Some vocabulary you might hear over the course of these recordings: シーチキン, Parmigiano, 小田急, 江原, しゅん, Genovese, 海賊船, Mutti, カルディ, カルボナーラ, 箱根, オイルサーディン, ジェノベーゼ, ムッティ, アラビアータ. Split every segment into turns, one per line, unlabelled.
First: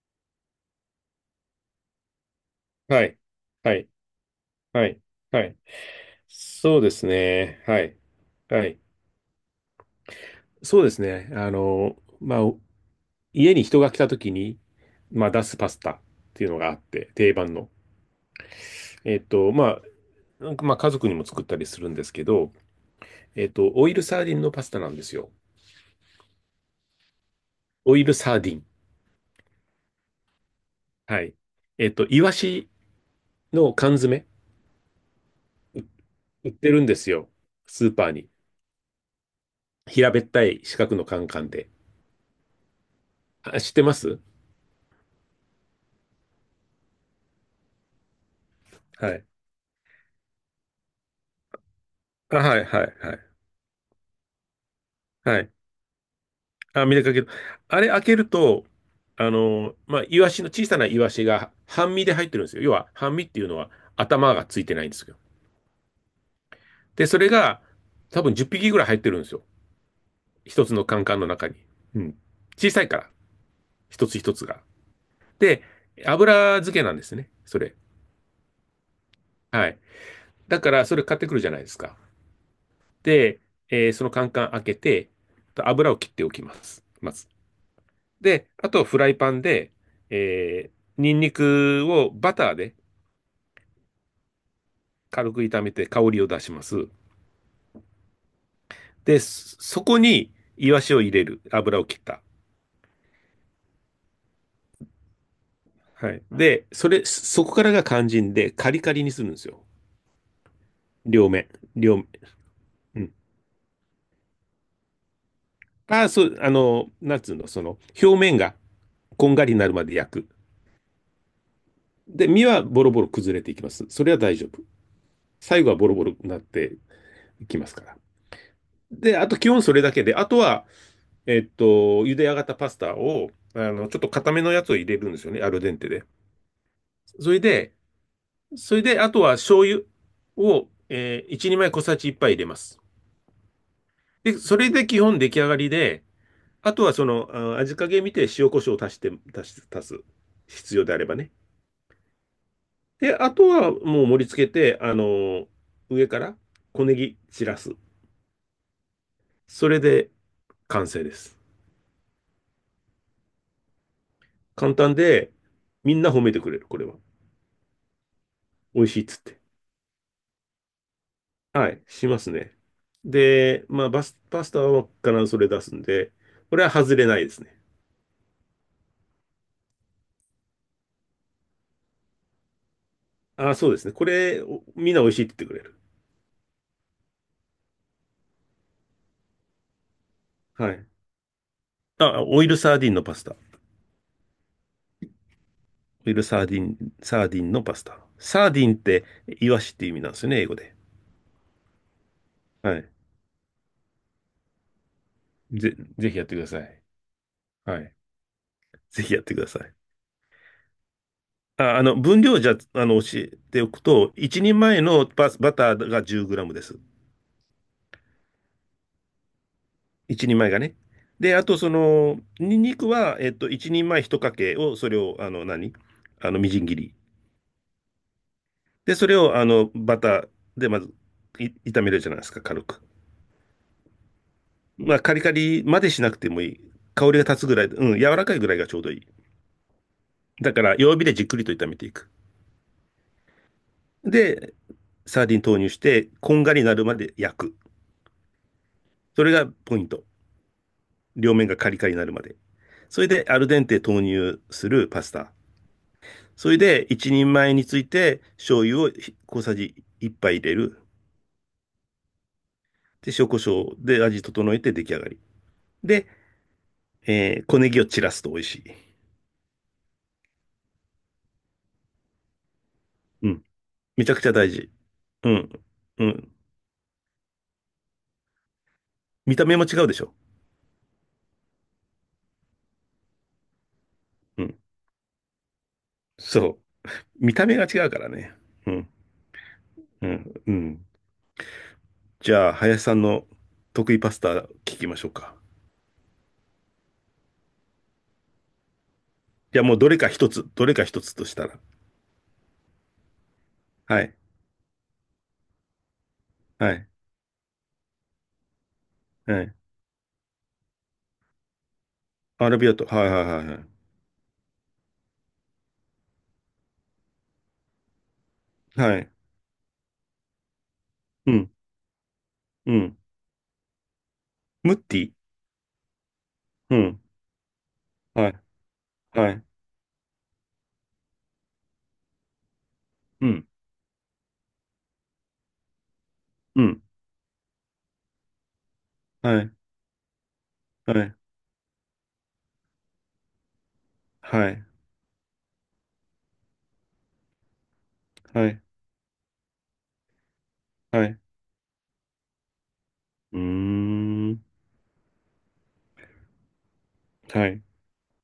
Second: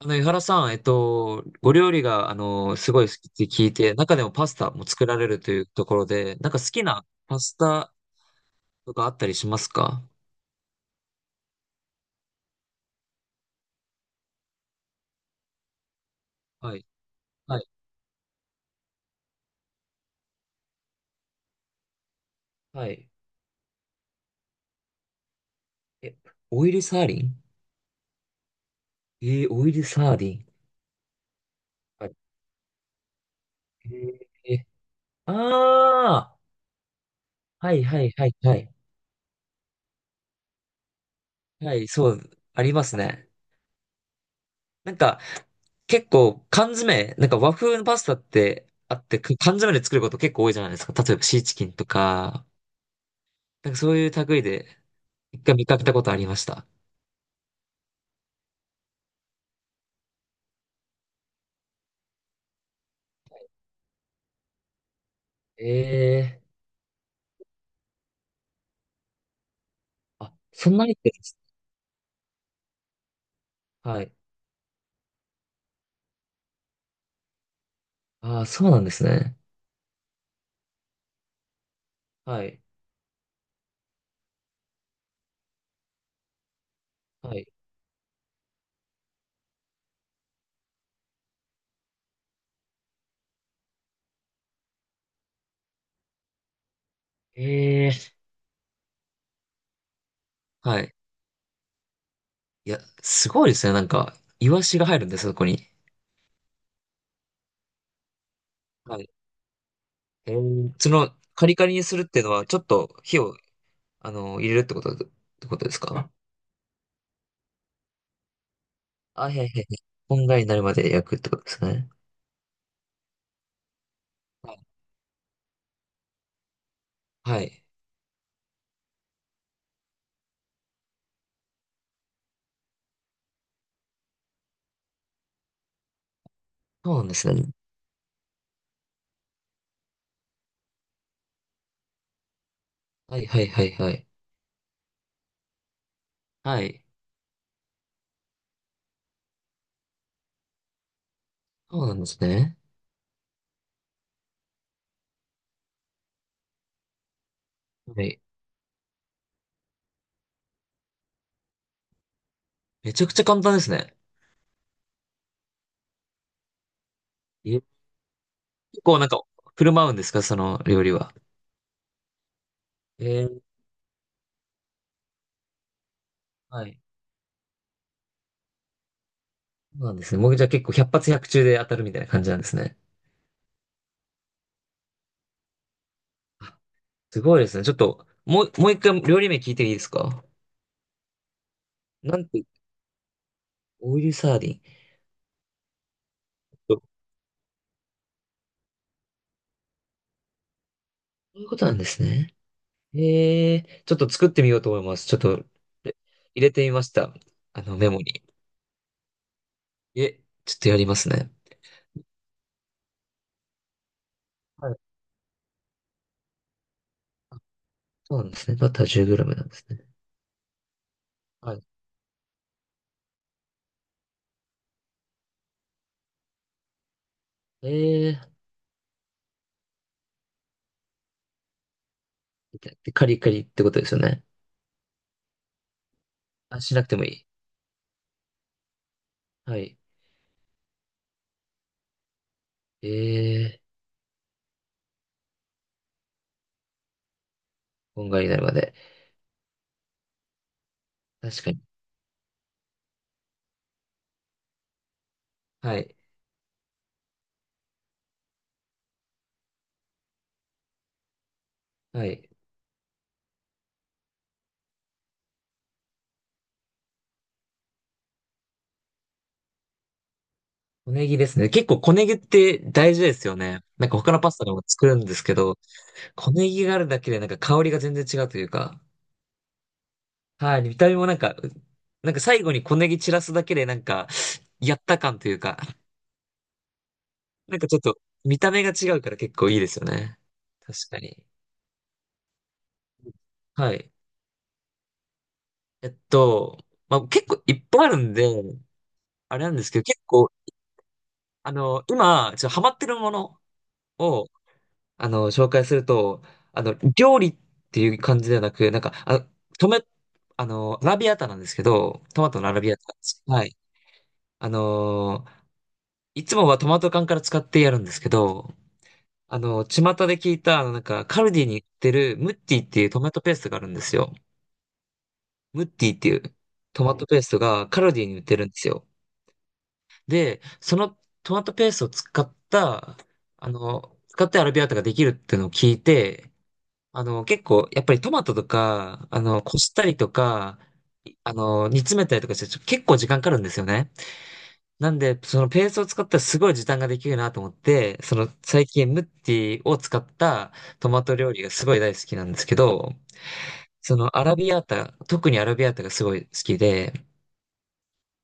江原さん、ご料理が、すご
は
い好
い。
きって聞い
はい。
て、中でもパスタも
はい。
作られる
は
と
い。
いうところで、なんか好
そう
き
で
な
す
パス
ね。は
タ
い。はい。
とかあったりしますか？
そうですね。家に人が来た時に、出すパスタっていうのがあ
は
っ
い、
て、定番
はい、
の。えっと、ま家族にも作ったりするんですけど、
はい。
オイルサーディンのパスタなんですよ。
え、オイルサーディン。
オイルサーディン。
オイルサーディン。
はい。
はい。
イワシの缶詰、
えー、あ
売ってるんですよ。
あ、はい、
スー
は
パ
い、
ー
は
に。
い、はい。
平べったい四角のカンカンで。
はい、そう、ありますね。
あ、知ってます。
なんか、結構缶詰、なんか和風のパスタってあっ
は
て、
い。
く缶詰で作ること結構多いじゃないですか。例えばシーチキンと
あ、
か、
はい、はい、はい。
なんかそういう類で。
は
一
い。
回見かけたことありました。
あ、見れかけど、あれ開けると、イワシの、小さなイワシが半身で入ってるんですよ。要は、半身っていうのは頭がついてないんですよ。
ええ。
で、それが多分10匹ぐらい入ってるんですよ。
あ、
一
そ
つ
ん
の
なにっ
カン
て
カ
るん
ン
で
の
す。
中に。うん。小さいから、
は
一
い。
つ一つが。で、油漬けなんですね、それ。
ああ、そうなんですね。
はい。だから、それ買ってくるじゃないですか。
はい。
で、そのカンカン開けて、油を切っておきます。まず。
はい。
で、あとフライパンで、えーニンニクをバターで、軽く炒めて香りを出します。
ええ。
で、そこにイ
は
ワ
い。
シを入れる。油を切った。
いや、すごいですね。なんか、イワシが入るんです、そこに。
はい。で、それ、そこからが肝心で、カリカ
は
リ
い。
にするんですよ。
その、
両
カ
面。
リカリにす
両
るっ
面。
ていうのは、ちょっと
うん。
火を、入れるってことだ、ってことです
ああ、
か？
そう、あの、なんつうの、その、表面が
あ、
こ
は
ん
いは
が
い
りに
は
な
い。
るまで焼
こん
く。
がりになるまで焼くってことですね。
で、身はボロボロ崩れていきます。それは大丈
はい。
夫。最後はボロボロになって
は
いき
い。
ますから。で、あと基本それだけで、あとは、えっと、茹で上がったパスタを、ちょっと固めのやつを入れるんですよね、アルデンテで。
そうなんで
そ
す
れ
ね。
で、それで、あとは醤油を、1、2枚小さじいっぱ杯入れます。
はいはいはいはい。
で、それで基本出来上がりで、
は
あ
い。
とはその、あ味加減見て塩コショウを足して、足す、足す。必要であればね。
そうなんですね。
で、あとはもう盛り付けて、上から小ネギ散らす。
はい。
それで完成です。
めちゃくちゃ簡単ですね。
簡単で、みんな褒めてくれる、これは。
え。結
美味
構
しいっ
なん
つっ
か、
て。
振る舞うんですか、その料理は。
はい、しますね。
えー、
で、パスタは必ずそれ出すんで、これ
は
は
い。
外れないですね。
そうなんですね。もうじゃあ結構百発百中で当たるみたいな感じなんですね。
あ、そうですね。これ、みんな美味しいって言ってくれる。
あ。すごいですね。ちょっと、もう、もう一回料理名聞いていいですか？
はい。
な
あ、
ん
オ
て、
イルサーディンのパスタ。オ
オイルサーディン。
イルサーディ
そ
ン、サーディンのパスタ。サーディンって、イワシって意味なんですよね、英語で。
ういうことなんですね。
はい。
ええ。ちょっと作ってみようと思います。ちょっと、
ぜ、
え。
ぜひやってく
入
だ
れ
さ
てみま
い。
した。あの、
は
メ
い。
モに。
ぜひやってください。
え、ちょっとやりますね。
あ、分量じゃ、あの、教えておくと、一人
はい。
前のパス、バターが10グラムです。
あ。そうなんですね。バター 10g なんですね。
一人前がね。で、あ
は
と、
い。
その、ニンニクは、一人前一かけを、それを、あの、何あの、みじん切り。
ええ。
で、それをあのバターでまず炒めるじゃないですか、軽く。
で、カリカリってことですよね。
まあ、カリカリまでしなくてもい
あ、
い。
しなくても
香
い
りが
い。
立つぐらい、うん、柔らかいぐらいがちょうどいい。
はい。
だから、弱火でじっくりと炒めていく。
ええ。
で、サーディン投入して、こんがりになるまで焼く。
こんがりになるまで。
それがポイント。両
確
面
か
が
に。
カリカリになるまで。それで、アルデンテ投入するパスタ。
はい。
それで、一人前について、醤油を小さじ1杯入れる。
はい。
で、塩コショウで味整えて出来上がり。で、小ネギを散らすと美味しい。
小ネギですね。結構小ネギって大事です
う
よ
ん。
ね。なんか
めち
他
ゃ
の
くち
パ
ゃ
スタ
大
でも
事。
作るんです
う
け
ん。
ど、
う
小
ん。
ネギがあるだけでなんか香りが全然違うというか、
見た目も違うでしょ。
はい。見た目もなんか、なんか最後に小ネギ散らすだけでなんか、
うん。
やった感というか、
そう。見た
な
目
ん
が
かちょっ
違う
と
からね。
見た目が
うん。
違うから結構いいですよ
う
ね。
ん。う
確
ん。
かに。
じゃあ、林さんの
はい。
得意パスタ聞きましょうか。
えっと、まあ、結構いっぱいあるんで、あれなん
いや
です
もう
けど、
どれ
結
か一
構、
つ、どれか一つとしたら。
今、ちょっとハマってるもの
はい。
を、紹介すると、
はい。
料理っていう感じではなく、なんか、あ、
はい。
トマ、アラビアータなんですけど、トマトの
ア
ア
ラ
ラ
ビ
ビ
アー
アー
ト、
タなんで
はいは
す。
いは
は
いは
い。
い。
あのーいつもはトマト缶から使ってやるんですけど、
はい。
巷で聞いた、なんか、カル
う
ディ
ん。
に売ってるムッティっ
う
ていう
ん。
トマトペーストがあるんですよ。
ムッティ。
ムッティっていう
う
トマ
ん。
トペーストがカルディに売っ
は
て
い。
るんですよ。
はい。
で、そのトマトペーストを使った、
うん。
使ってアラビアータができるっていうのを聞いて、
うん。
結構、やっぱりトマトとか、
はい。
こしたりとか、
はい。
煮詰めたりとかして、結構時間かかるんですよね。
はい。
なんで、そのペーストを使ったらすごい時短ができるなと思って、その
はい。
最近ムッティを使ったトマ
は
ト
い。
料理がすごい大好きなんですけど、
うー
そのアラ
ん。
ビアータ、特にアラビアータがすごい好きで、
はい。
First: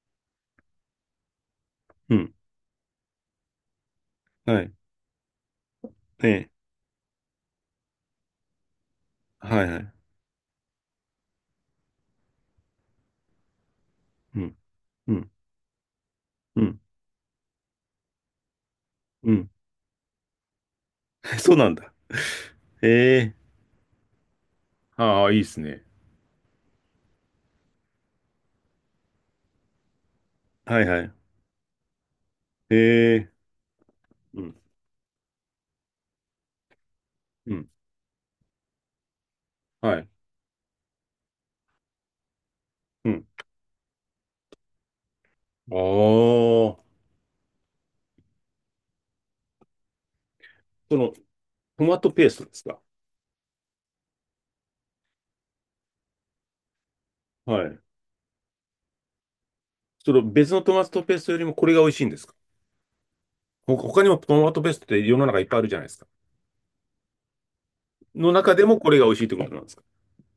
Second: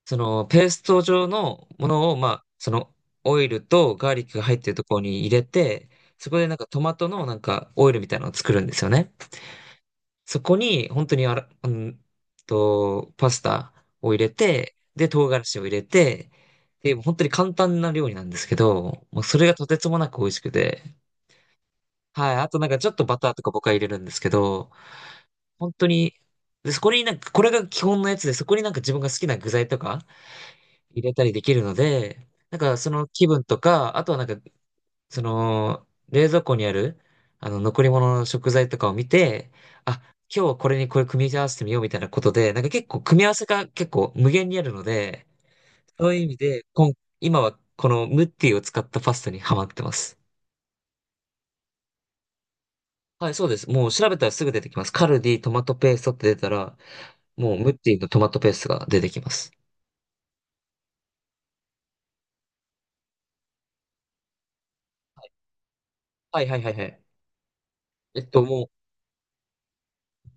そのペースト状のもの
う
を、ま
ん。
あ、そのオイルとガーリックが入っ
は
てる
い。
ところに入れて、
え
そこで
え。
なんかトマトのなんかオイルみたいなのを作るんですよね。
はいはい。
そこに、本当にあら、うんと、パスタを入れ
うん。
て、で、
う
唐
ん。
辛子を入れて、
うん。
で、本当に簡単な料理なんですけど、もう
う
それ
ん。
がとてつもなく美味しくて、
そうなんだ。
はい、あとなんかちょっとバタ
え
ー
え。
とか僕は入れるんですけど、
ああ、いいです
本
ね。
当に、で、そこになんか、これが基本のやつで、そこになんか自分が好きな具材とか
はいは
入れ
い。
たりできるので、なんか
え
その気
え。
分とか、あとはなんか
うん。
その、冷蔵庫にある、
うん。
残り物の食材とかを見て、
は
あ、
い。
今日はこれにこれ組み合わせてみようみたいなことで、なんか結構
う
組み
ん。
合わせが結構無限にあるので、そういう
あ
意味で、
あ。
今、はこのムッティを使ったパスタにハマってます。
その、トマトペーストですか？
はい、そうです。もう調べたらすぐ出てきます。カルディトマトペーストって出たら、もう
は
ムッ
い。
ティのトマトペーストが出てきます。
その別のトマトペーストよりもこれが美味しいんですか？他にもトマトペーストって世の中いっぱいあるじゃないですか。
はいはいはいはい。
の中
も
で
う
もこれが美味しいってことなんですか？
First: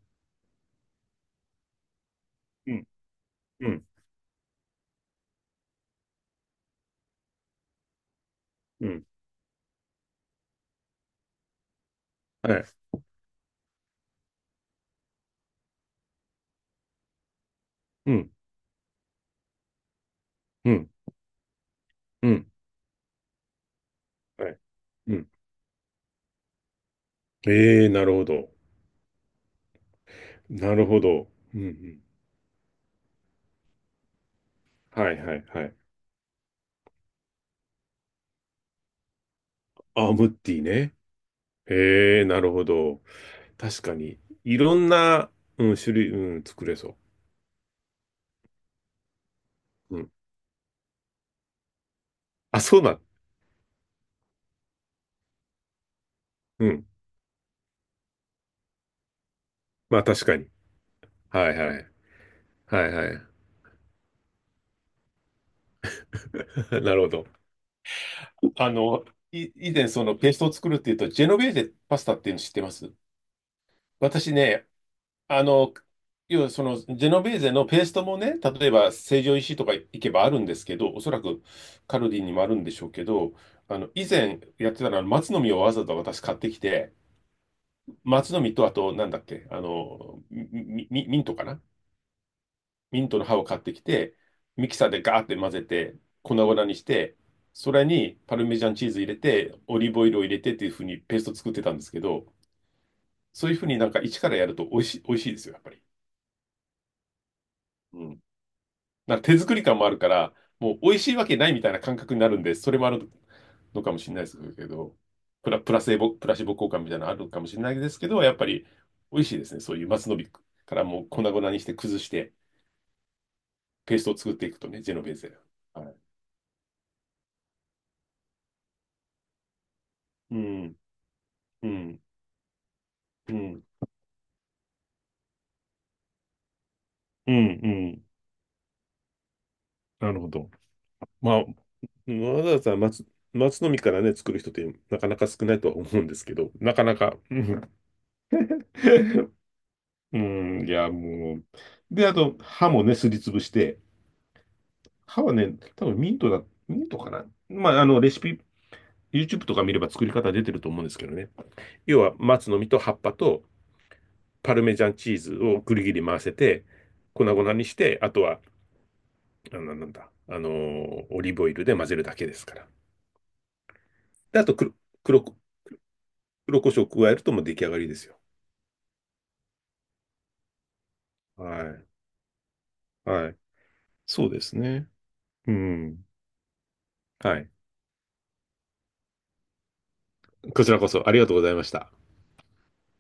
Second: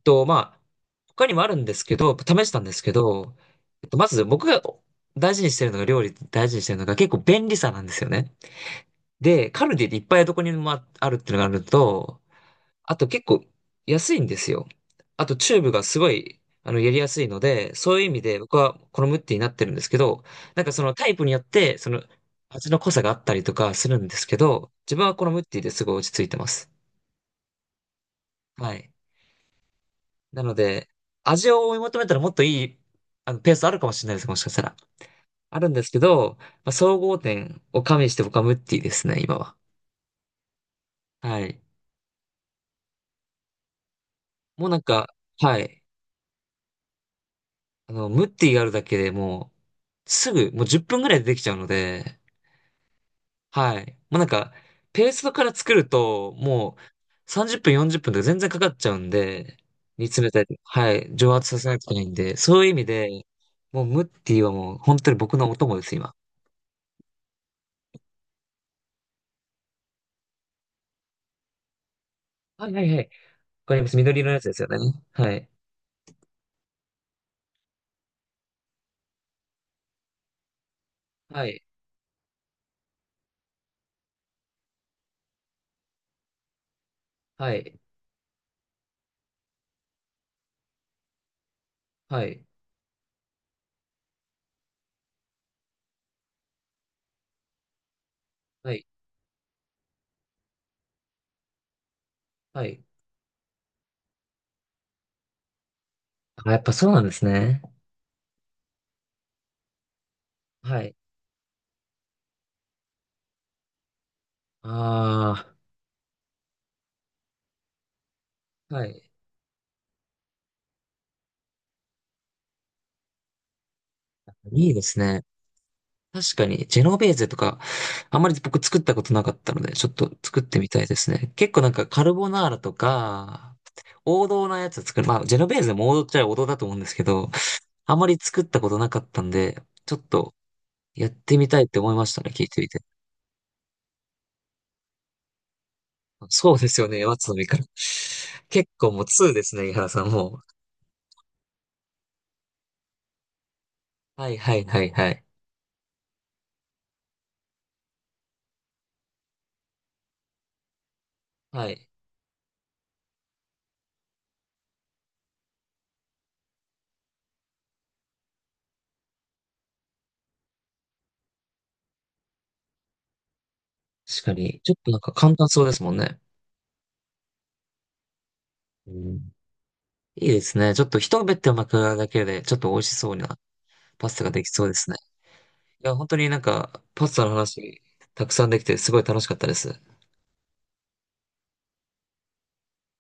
と、まあ、他にもあるんですけど、試したんで
う
す
ん。
けど、
うん。
まず僕が大事にしてるのが、料理大事にしてるのが結構便利さなんですよね。
うん。
で、カルディでいっぱいどこにもああるっていうのがあるのと、
はい。
あと結構安いんですよ。あとチューブがすごい、やりやすいので、そういう意
う
味
ん。
で僕はこのムッティになってるんですけど、なん
う
かそ
ん。
のタイプによって、その
うん。
味の濃さがあったりとかするんですけ
はい。
ど、自分
う
はこの
ん。
ムッティですごい落ち着いてます。
ええ、なるほど。
はい。なの
なる
で、
ほど。
味
うんう
を追い求
ん。
めたらもっといい、ペースあるかもしれないです、もしかしたら。
はいはい
あ
は
るん
い。
ですけど、まあ、総合点を加味して僕はムッティですね、今は。
あ、ムッティね。
はい。
ええ、なるほど。確かに。い
もう
ろ
なん
ん
か、
な、
は
うん、
い。
種類、うん、作れそ
ムッティがあるだけでも
う。う
う、
ん。
すぐ、もう10分ぐらいでできちゃうので、
あ、そうだ。
はい。もうなんか、ペーストから作ると、
う
も
ん。
う30分、40分とか全然かかっちゃうんで、
まあ
煮詰
確
め
か
た
に。
り、はい、蒸発
はい
させ
は
ない
い。
といけないんで、そういう意
は
味
いは
で、もうムッティはもう本当に僕のお供です、今。
い。なるほど。あの、以前そのペーストを作るっていうと、ジェノベーゼパスタっていうの知って
は
ま
いはい
す？
はい。かります。緑色
私
のやつです
ね、
よね。は
あ
い。
の、要はそのジェノベーゼのペーストもね、例えば成城石井とか行けばあるんですけど、おそらく
はい。
カルディにもあるんでしょうけど、以前やってたのは松の実をわざわざ私買ってきて、
はい。
松の実と、あと、なんだっけ、ミントかな。
はい。
ミントの葉を買ってきて、ミキサーでガーって混ぜて、粉々にして、それにパルメジャ
は
ン
い。
チーズ入れて、オリーブオイルを入れてっていうふうにペースト作ってたんですけど、
はい。
そういうふうになんか一からやると美味しい、美味しいですよ、やっぱり。
あ、やっぱそうなんですね。
うん。なんか手作り感もあるから、もう
は
美
い。
味しいわけないみたいな感覚になるんで、それもあるのかもしれないですけど、
あ
プラシボ効果みたいなのあるかもしれないですけど、やっぱり
あ、はい。
美味しいですね。そういう松の実からもう粉々にして崩して、ペーストを作っていくと
いいで
ね、ジェ
す
ノベー
ね。
ゼ。はい。
確かに、ジェノベーゼとか、あんまり僕作ったことなかったので、ちょっと
う
作ってみ
ん、
たいですね。結構
う
なんか
ん、
カルボナーラと
う
か、
ん、
王道なやつ作る。まあ、ジェノベーゼも王道っちゃ王道だと思うんですけど、
うん、う
あんま
ん。
り作ったことなかったんで、ちょっ
なるほ
と
ど。
やっ
ま
て
あ、
みたいって思いましたね、
わ
聞い
ざわ
てみ
ざ
て。
松、松の実からね、作る人ってなかなか少ないとは思うんですけど、
そうで
な
す
か
よ
な
ね。
か、
松
う
の実から。
ん。
結構もう2 ですね、井原さん
う
もう。
ん、いや、もう。で、あと、歯もね、すりつぶして、
はいはいはいはい。
歯はね、多分ミントかな。まあ、あの、レシピ、YouTube とか見れば作り方出てると思うんですけどね。
はい。
要は、松の実と葉っぱとパルメジャンチーズをぐりぐり回せて、粉々にして、あとは、あの、なんだ、あのーオリーブオイルで混ぜるだけですから。
確か
で、あと
に。ち
黒、
ょっとなんか
黒
簡
こ、
単そうですもんね。
黒胡椒を加えるともう出来上がりですよ。
うん。いいですね。ちょっと一目って巻く
は
だけで、ちょっと美味し
い。
そう
は
な
い。
パスタ
そう
が
で
でき
す
そうで
ね。
すね。
う
いや、
ん。
本当になんか、パスタの
はい。
話、たくさんできて、すごい楽しかったです。
こちらこそありがとうございました。